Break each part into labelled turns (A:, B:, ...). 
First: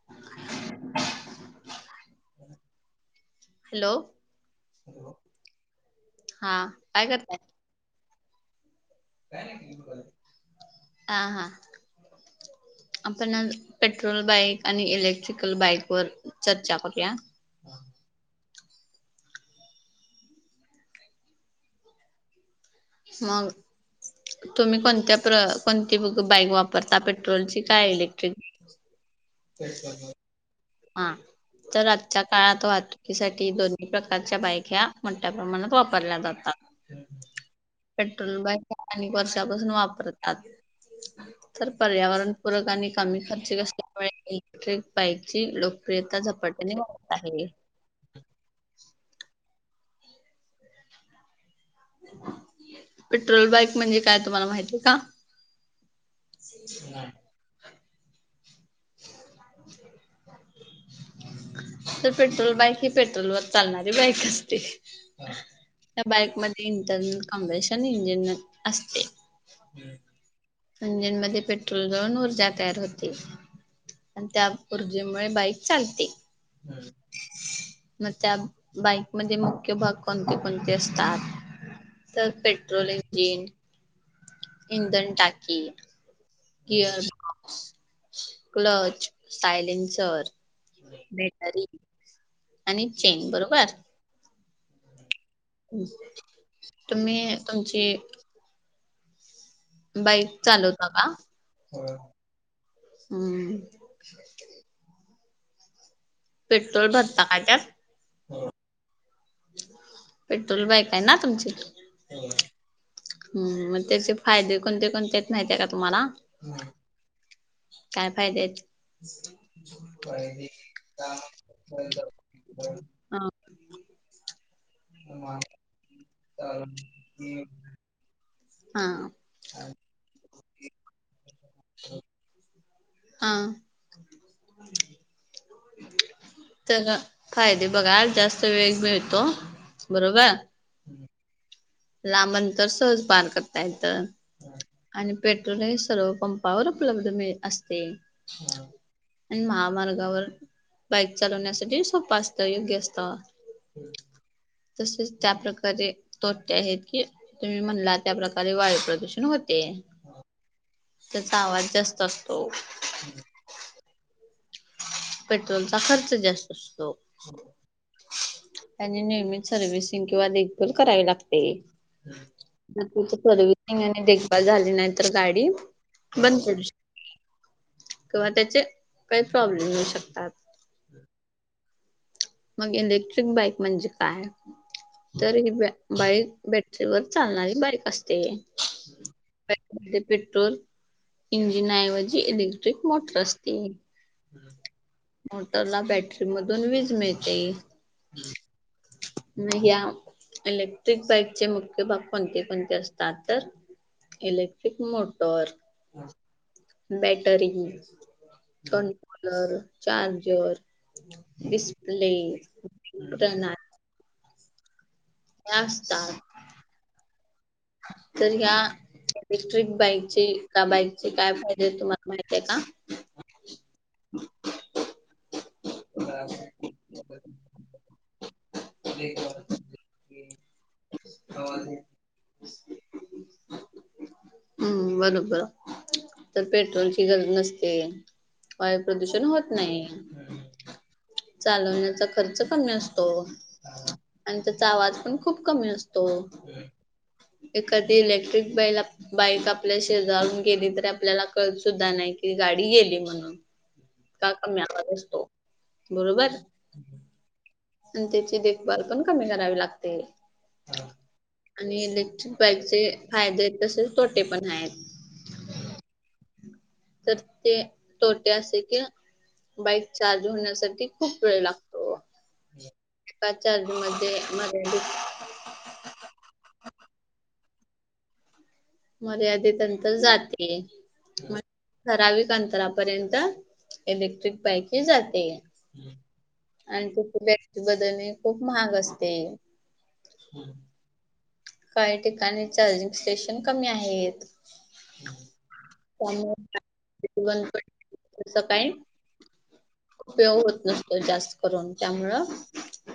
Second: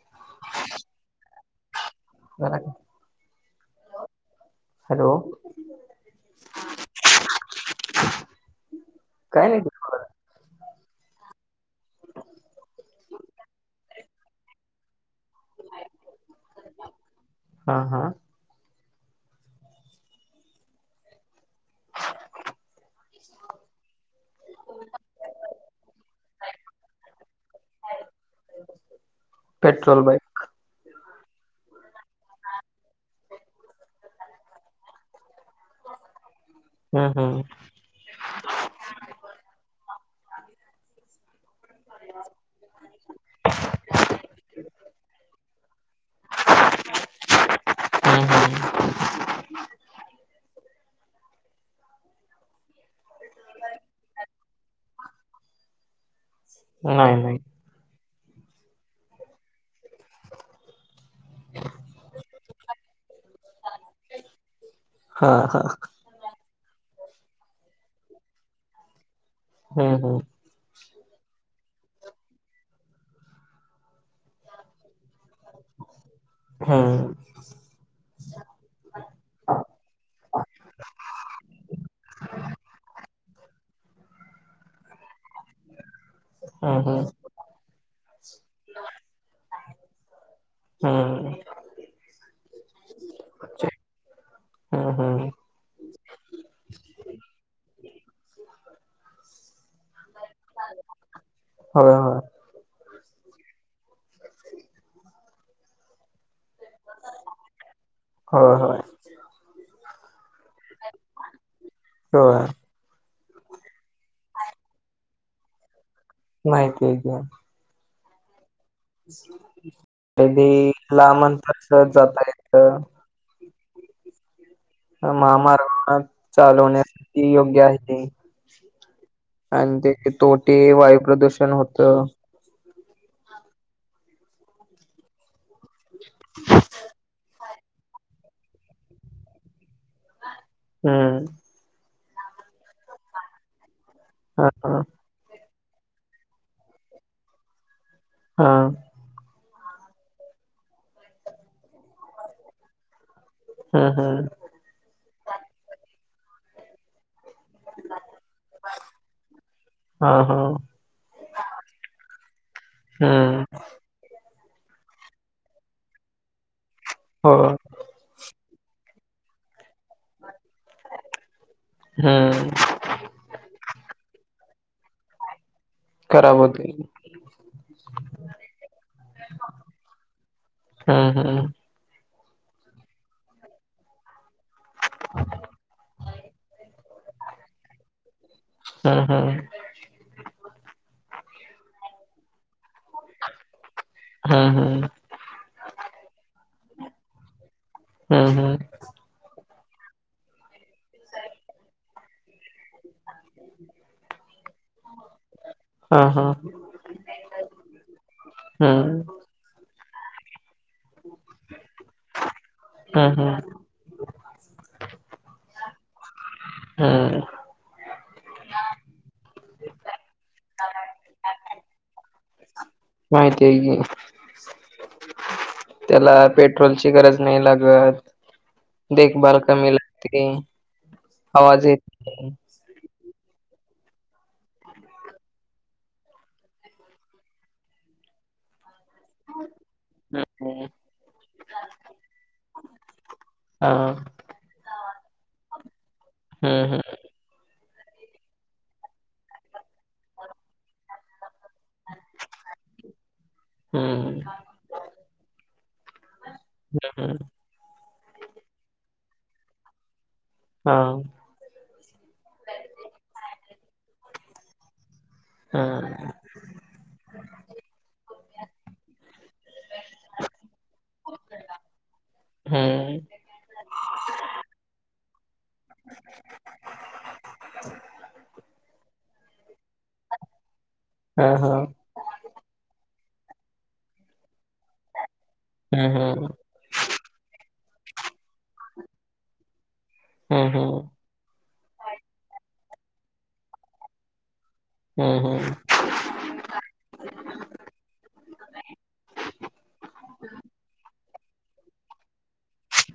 A: [inaudible]
B: झाला की.
A: Hello
B: hello
A: हा काय करताय?
B: काय नाही
A: आ हा.
B: [inaudible]
A: आपण आज पेट्रोल बाईक आणि इलेक्ट्रिकल बाईक वर चर्चा करूया.
B: हा हा.
A: मग तुम्ही कोणत्या प्र कोणती ब बाईक वापरता पेट्रोलची काय इलेक्ट्रिक?
B: [inaudible] पेट्रोल बाईक
A: आं तर आजच्या काळात तू की साठी दोन्ही प्रकारच्या बायक्या मोठ्या प्रमाणात वापरल्या जातात.
B: हम्म हम्म.
A: पेट्रोल बाईक आणि वर्षापासून वापरतात. तर पर्यावरणपूरक आणि कमी खर्च असल्यामुळे इलेक्ट्रिक बाईक ची लोकप्रियता झपाट्याने वाढत आहे.
B: हम्म हम्म.
A: पेट्रोल बाईक म्हणजे काय तुम्हाला माहितीय का? नाय.
B: नाही नाही [inaudible]
A: तर पेट्रोल बाईक ही पेट्रोलवर चालणारी बाईक असते.
B: हा हा.
A: त्या बाईकमध्ये इंटरनल कम्वेशन इंजिन असते.
B: हम्म हम्म.
A: इंजनमध्ये पेट्रोल जाऊन ऊर्जा तयार होते. आणि त्या ऊर्जेमुळे बाईक चालते.
B: हम्म
A: मग त्या बाईकमध्ये मुख्य भाग कोणते कोणते असतात? तर पेट्रोल इंजिन इंधन टाकी
B: हम्म
A: गियरबॉक्स, क्लच, सायलेनसर
B: हम्म
A: बॅटरी आणि चैन बरोबर?
B: हम्म हम्म.
A: तुम्ही तुमची बाईक चालवता का?
B: होय होय
A: हम्म. पेट्रोल भरता काय त्यात?
B: होय होय
A: पेट्रोल बाईक आहे ना तुमची?
B: होय
A: हम्म, ‌मग त्याचे फायदे कोणते कोणते आहेत माहितीये का तुम्हाला?
B: माहिती हाय की.
A: काय फायदे आहेत?
B: एक लांब अंतर सहज जाता येतं.
A: हा
B: अ महामार्गावर चालवण्यासाठी योग्य आहे ते.
A: हा
B: आणि तेे तोटे वायू प्रदूषण होतं.
A: हा. त्याच फायदे बघाल जास्त वेग मिळतो. बरोबर?
B: हम्म.
A: लांब अंतर सहज पार करता येत.
B: हा हा
A: आणि पेट्रोल हे सर्व पंपावर उपलब्ध मिळ असते.
B: हा
A: आणि महामार्गावर बाईक चालवण्यासाठी सोप असतं, योग्य असतं.
B: हम्म हम्म
A: तसेच त्याप्रकारे छोटे आहेत की तुम्ही म्हणला त्याप्रकारे वायू प्रदूषण होते.
B: हा हा
A: त्याचा आवाज जास्त असतो.
B: हम्म
A: पेट्रोलचा खर्च जास्त असतो.
B: हो
A: त्यांनी नियमित सर्व्हसिंग किंवा देखभाल करावी लागते.
B: हम्म.
A: आणि त्याची सर्व्हिसिंग आणि देखभाल झाली नाही तर गाडी
B: खराब
A: बंद पडू
B: होते.
A: शकते किंवा त्याचे काही प्रॉब्लेम होऊ शकतात.
B: हम्म हम्म.
A: मग इलेक्ट्रिक बाईक म्हणजे काय? तर ही बाईक बॅटरीवर चालणारी बाईक असते. या
B: हम्म हम्म.
A: बाईकमध्ये पेट्रोल इंजिनाऐवजी इलेक्ट्रिक मोटर असते.
B: हम्म हम्म.
A: मोटरला बॅटरीमधून वीज मिळ
B: हम्म हम्म.
A: म ह्या इलेक्ट्रिक बाईकचे मुख्य भाग कोणते कोणते असतात तर? इलेक्ट्रिक मोटर
B: हा हा.
A: बॅटरी,
B: हम्म.
A: कंट्रोलर, चार्जर डिस्प्ले,
B: हम्म हम्म.
A: प्रना ह्या असतात.
B: हम्म.
A: तर या इलेक्ट्रिक बाईकची एका बाईकची काय फायदे आहेत तुम्हाला माहित आहे का?
B: माहितेय की.
A: [inaudible]
B: त्याला पेट्रोलची गरज नाही लागत. देखभाल कमी लागते आवाज नाय. [inaudible]
A: हम्म बरोबर. तर पेट्रोलची गरज नसते वायू प्रदूषण होत नाही.
B: हम्म.
A: चालवण्याचा खर्च कमी असतो.
B: हा.
A: आणि त्याचा आवाज पण खूप कमी असतो.
B: हम्म
A: एखादी इलेक्ट्रिक बैल बाईक आपल्या शेजारून गेली तरी आपल्याला कळत सुद्धा नाही कि गाडी गेली म्हणून.
B: हम्म.
A: इतका कमी आवाज असतो बरोबर.
B: [unintelligible]
A: आणि त्याची देखभाल पण कमी करावी लागते.
B: हा.
A: आणि इलेक्ट्रिक बाईकचे फायदे आहेत तसेच तोटे पण आहेत.
B: हां.
A: तर ते तोटे असे की बाईक चार्ज होण्यासाठी खूप वेळ लागतो.
B: हम्म.
A: एका चार्जिंग मध्ये. [unintelligible] [inaudible] मर्यादित अंतर जाते
B: हा
A: म
B: हा.
A: ठराविक अंतरापर्यंत इलेक्ट्रिक बाईक ही जाते.
B: हम्म हम्म.
A: आणि तिची बॅटरी बदलणे खूप महाग असते.
B: हम्म हम्म.
A: काही ठिकाणी चार्जिंग स्टेशन कमी आहेत
B: हम्म हम्म.
A: त्यामुळे [inaudible] तसं काय उपयोग होत नसतो जास्त करून त्यामुळं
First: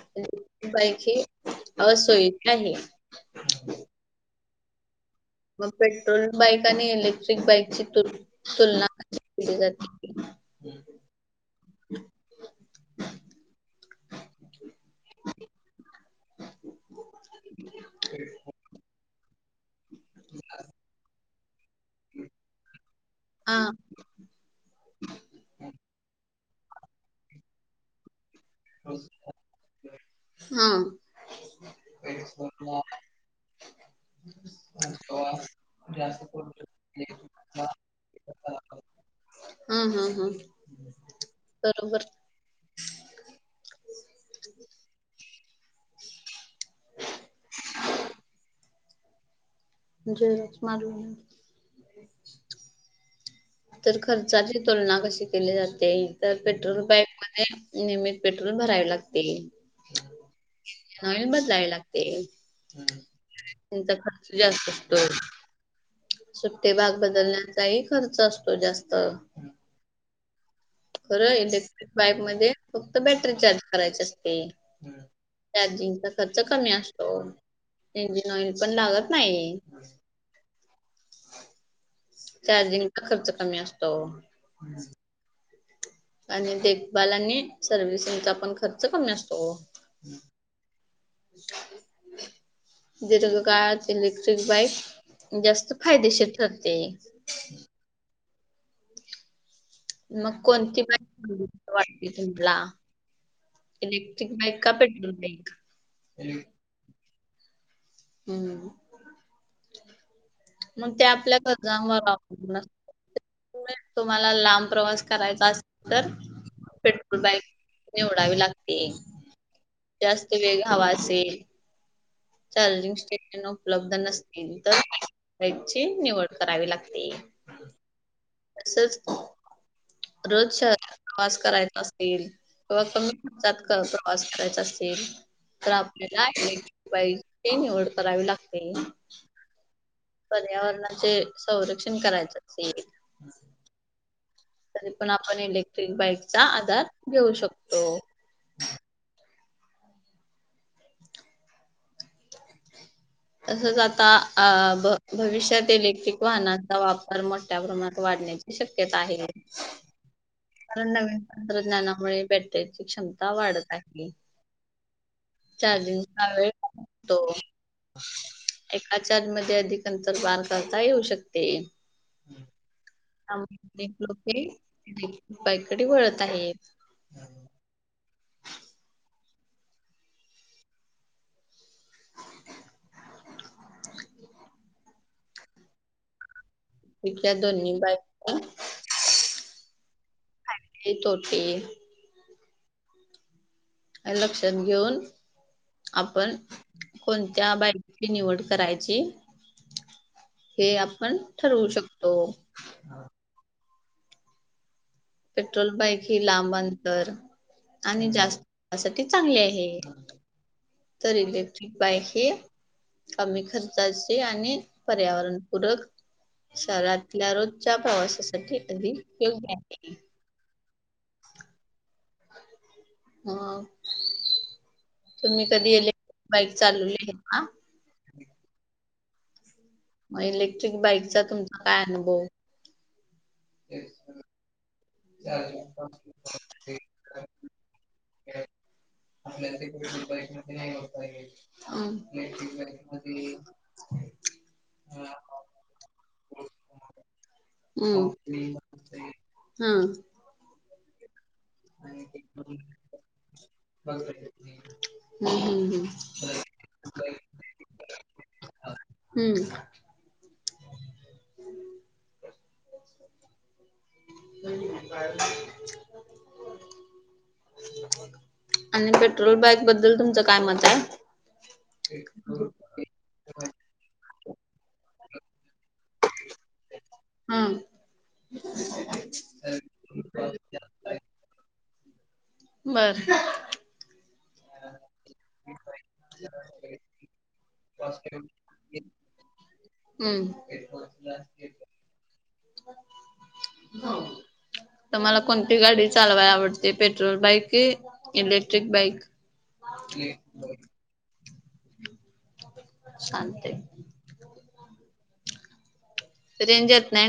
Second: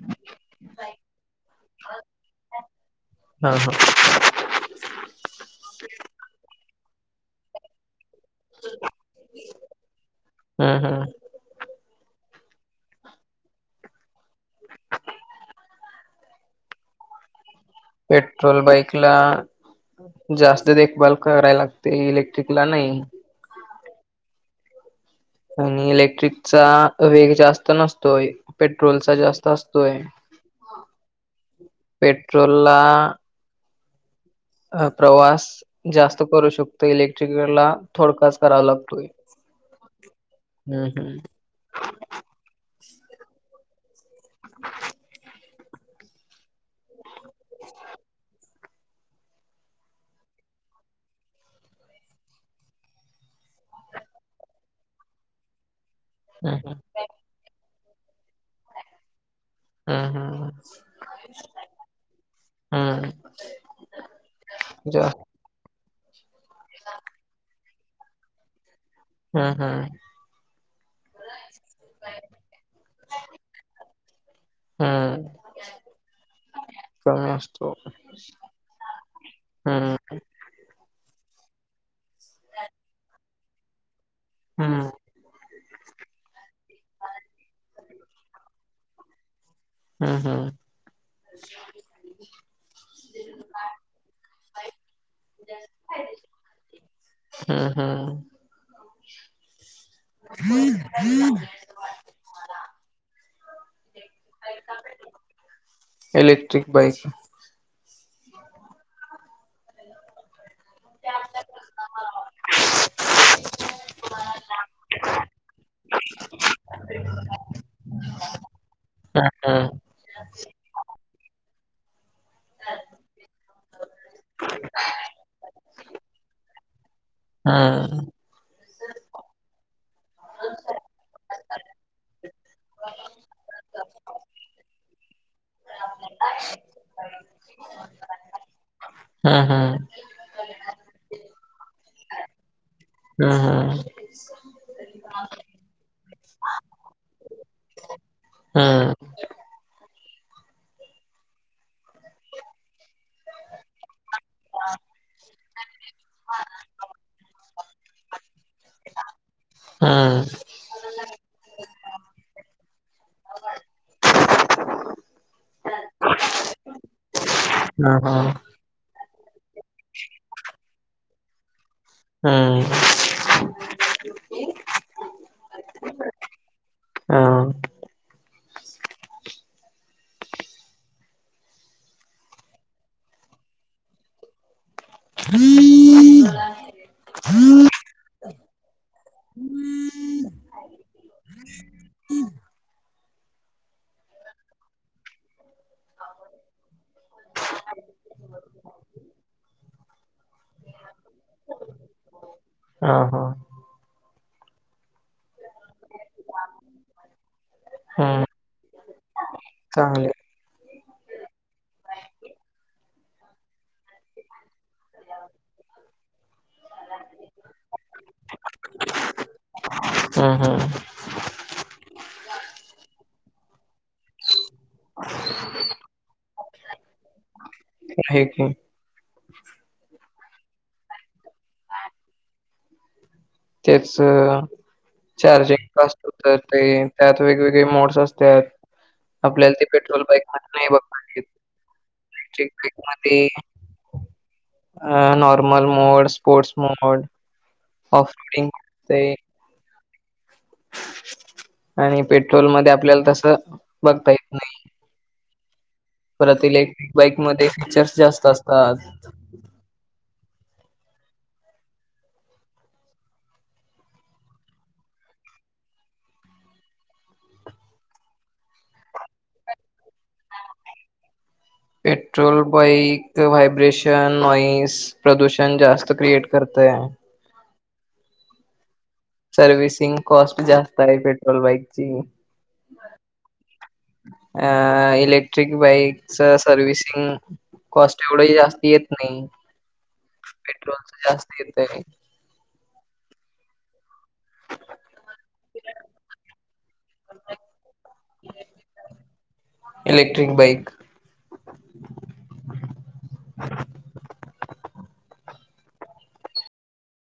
A: [inaudible] बाईक ही असोविक आहे.
B: हा हा.
A: मग पेट्रोल बाईक आणि इलेक्ट्रिक बाईकची तुल तुलना [inaudible] जाते.
B: हम्म हम्म.
A: [inaudible]
B: [inaudible] पेट्रोल बाईकला जास्त देखभाल कराय लागते इलेक्ट्रिकला नाही.
A: आं
B: आणि इलेक्ट्रिकचा वेग जास्त नसतोय पेट्रोलचा जास्त असतोय.
A: हां.
B: पेट्रोलला अ प्रवास जास्त करू शकतो इलेक्ट्रिकला थोडकाच करावा लागतोय.
A: हा हा
B: हम्म हम्म.
A: बरोबर. जच [unintelligible] [inaudible] तर खर्चाची तुलना कशी केली जाते इतर
B: हम्म
A: पेट्रोल बाईक मध्ये नियमित पेट्रोल भरावे लागते.
B: हम्म हम्म
A: इंजिन ऑइल बदलावे लागते.
B: हम्म
A: [unintelligible] खर्च जास्त
B: जा
A: असतोय. सुट्टे भाग बदलण्याचाही खर्च असतो जास्त.
B: हम्म हम्म.
A: खरं इलेक्ट्रिक बाईक मध्ये फक्त बॅटरी चार्ज करायची असते.
B: हम्म
A: चार्जिंगचा खर्चा कमी असतो.
B: कमी असतो
A: इंजिन ऑइल पण लागत नाही.
B: हम्म.
A: चार्जिंगचा खर्च कमी असतो.
B: हम्म.
A: आणि देखभाल आणि सर्व्हिसिंगचा पण खर्च कमी असतो.
B: हम्म हम्म.
A: [unintelligible] काय इलेक्ट्रिक बाईक जास्त फायदेशीर ठरते.
B: हम्म हम्म.
A: मग कोणती बाईक [unintelligible] वाटते तुम्हाला? Electric bike, petrol bike?
B: बघायची.
A: हम्म. मग त्या आपल्या गरजांवर अवलंबून असते. तर तुम्हाला लांब प्रवास करायचा असेल तर पेट्रोल बाईक निवडावी लागते.
B: हा हा.
A: जास्त वेग हवा असेल, चार्जिंग स्टेशन उपलब्ध न तर बाईकची निवड करावी लागते.
B: हम्म.
A: तसंच रोज शहरात प्रवास करायचा असेल किंवा कमी खर्चात प्रवास करायचा असेल तर आपल्याला इलेक्ट्रिक बाईकची निवड करावी लागते.
B: हम्म हम्म
A: पर्यावरणाचे संरक्षण करायचं असेल
B: हम्म हम्म. [inaudible]
A: तरी पण आपण इलेक्ट्रिक बाईकचा आधार घेऊ शकतो.
B: हम्म
A: तसंच आता अ भ भविष्यात इलेक्ट्रिक वाहनांचा वापर मोठ्या प्रमाणात वाढण्याची शक्यता आहे.
B: हम्म.
A: कारण नवीन तंत्रज्ञानामुळे बॅटरीची क्षमता वाढत आहे. चार्जिंगला‌ वेळ
B: हा हा
A: [unintelligible] एका चार्जिंगमध्ये अधिक अंतर पार करता येऊ शकते.
B: हम्म.
A: त्यामुळे आता लोके इलेक्ट्रिक बाईककडे वळत आहेत.
B: हा. [inaudible]
A: इथल्या दोन्ही बाईकच्या फायदे तोटे लक्षात घेऊन आपण कोणत्या बाईकची निवड करायची हे आपण ठरवू शकतो.
B: हा हा.
A: पेट्रोल बाईक हि लांब अंतर आणि
B: हम्म
A: जास्त [unintelligible] साठी चांगली आहे.
B: चांगले
A: तर इलेक्ट्रिक बाइक ही कमी खर्चाची आणि पर्यावरणपूरक शहरातल्या रोजच्या प्रवासासाठी तरी योग्य आहे.
B: हम् हम.
A: हा तुम्ही कधीइलेक्ट्रिक बाईक चालवली आहे का?
B: नाही की.
A: मग इलेक्ट्रिक बाइकचा तुमचा काय अनुभव.
B: तेच चार्जिंग फस्ट होत ते त्यात वेगवेगळे मोड्स असतात.
A: आपल्याला कट बाईक मध्ये नाही होत
B: इलेक्ट्रिक बाईक
A: आहे्टईक मध्ये [unintelligible]
B: अ normal mode sports mode. Off
A: हम्.
B: रोडिंग ते.
A: हा.
B: आणि पेट्रोल मध्ये आपल्याला तस बघता येत नाही.
A: हम्म हम्म.
B: परत इलेक्ट्रिक बाइक मध्ये फीचर्स जास्त असतात.
A: हम्म. ह काय? आणि पेट्रोल बाईक बद्दल तुमचं काय मत हाय.
B: Petrol bike vibration noise. प्रदूषण जास्त क्रिएट करतय.
A: हम. [inaudible]
B: सर्व्हसिंग कॉस्ट जास्त आहे पेट्रोल बाईकची.
A: बरं.
B: अ इलेक्ट्रिक बाईकच सर्विसिंग. कॉस्ट एवढेही जास्त येत नाही
A: हम्म.
B: पेट्रोलचा जास्त येतय.
A: हो. तुम्हाला कोणती गाडी चालवायला आवडते पेट्रोल बाईक की. Electric bike.
B: इलेक्ट्रिक बाईक
A: शांत हाय. रेंज येत नाय.